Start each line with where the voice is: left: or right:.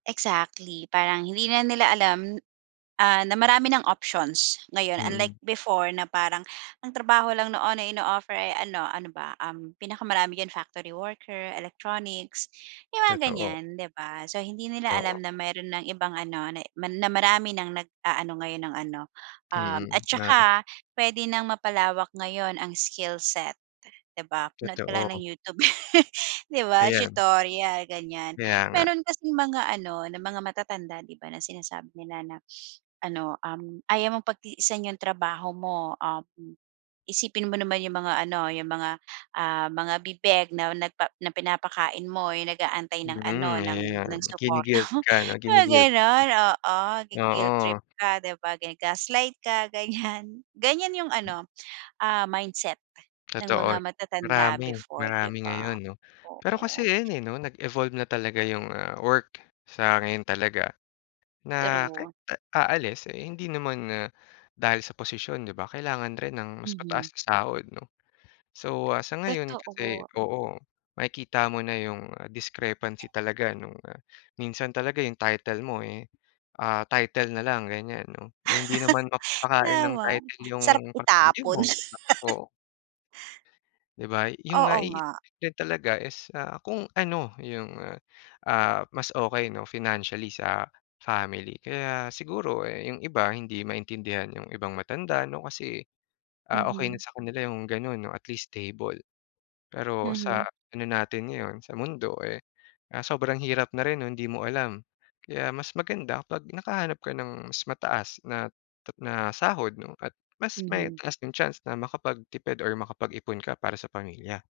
right: Exactly parang hindi na nila alam, ah, na marami ng options ngayon unlike
left: Mm.
right: before na parang ang trabaho lang noon na ino-offer ay ano ano ba, um, pinaka-marami diyan factory worker, electronics, yung mga
left: Totoo.
right: ganyan 'di ba, so hindi nila
left: Oo.
right: alam na meron ng ibang ano, na marami ng nag-aano ngayon ng ano, um, at
left: Mm, na
right: tsaka pwede nang mapalawak ngayon ang skill set di ba? Manood ka lang ng
left: Totoo.
right: YouTube di ba
left: Ayan.
right: tutorial ganyan,
left: Kaya nga.
right: meron kasing mga ano na mga matatanda di ba na sinasabi nila na ano um, ayaw mong pagtiisan yung trabaho mo um, isipin mo naman yung mga ano, yung mga, ah, mga bibeg na, nagpa na pinapakain mo yung nag-aantay ng ano
left: Mm,
right: ng
left: ayan
right: ng supporta
left: gi-ni-guilt
right: mo
left: ka no
right: mga
left: gi-ni-guilt [unintelligible]
right: ganon oo gui-guilt trip
left: Oo.
right: ka di ba gaslight ka ganyan, ganyan yung ano, ah, mindset ng mga
left: Totoo,
right: matatanda
left: marami
right: before di
left: marami
right: ba?
left: ngayon no, pero kasi
right: Oo.
left: ayun, eh, no, nag-evolve na talaga yung, ah, work sa ngayon talaga. Na kahit
right: True.
left: aalis, eh, hindi naman na dahil sa posisyon di ba kailangan rin ng mas
right: Mhm.
left: mataas na sahod no. So, ah, sa ngayon kasi
right: Totoo.
left: oo makikita mo na yung, ah, discrepancy talaga nung, ah, minsan talaga yung title mo eh, ah, title na lang ganyan no, eh, hindi naman mapapakain ng
right: Tama,
left: title yung
right: sarap
left: pamilya
right: itapon.
left: mo di ba? Oo. Di ba, yung
right: Oo
left: nga i
right: nga.
left: i din talaga is, ah, kung ano yung, ah ah, mas okey no financially sa family kaya siguro, eh, yung iba hindi maintindihan yung ibang matanda no kasi, ah, okey na
right: Mhm.
left: sa kanila yung ganon no at least stable. Pero sa
right: Mhm.
left: ano natin ngayon sa mundo, eh, ah, sobrang hirap na rin hindi mo alam. Kaya mas maganda pag nakahanap ka ng mas mataas na na sahod no at mas may
right: Mhm.
left: lasting chance na makapag-tipid or makapag-ipon ka para sa pamilya.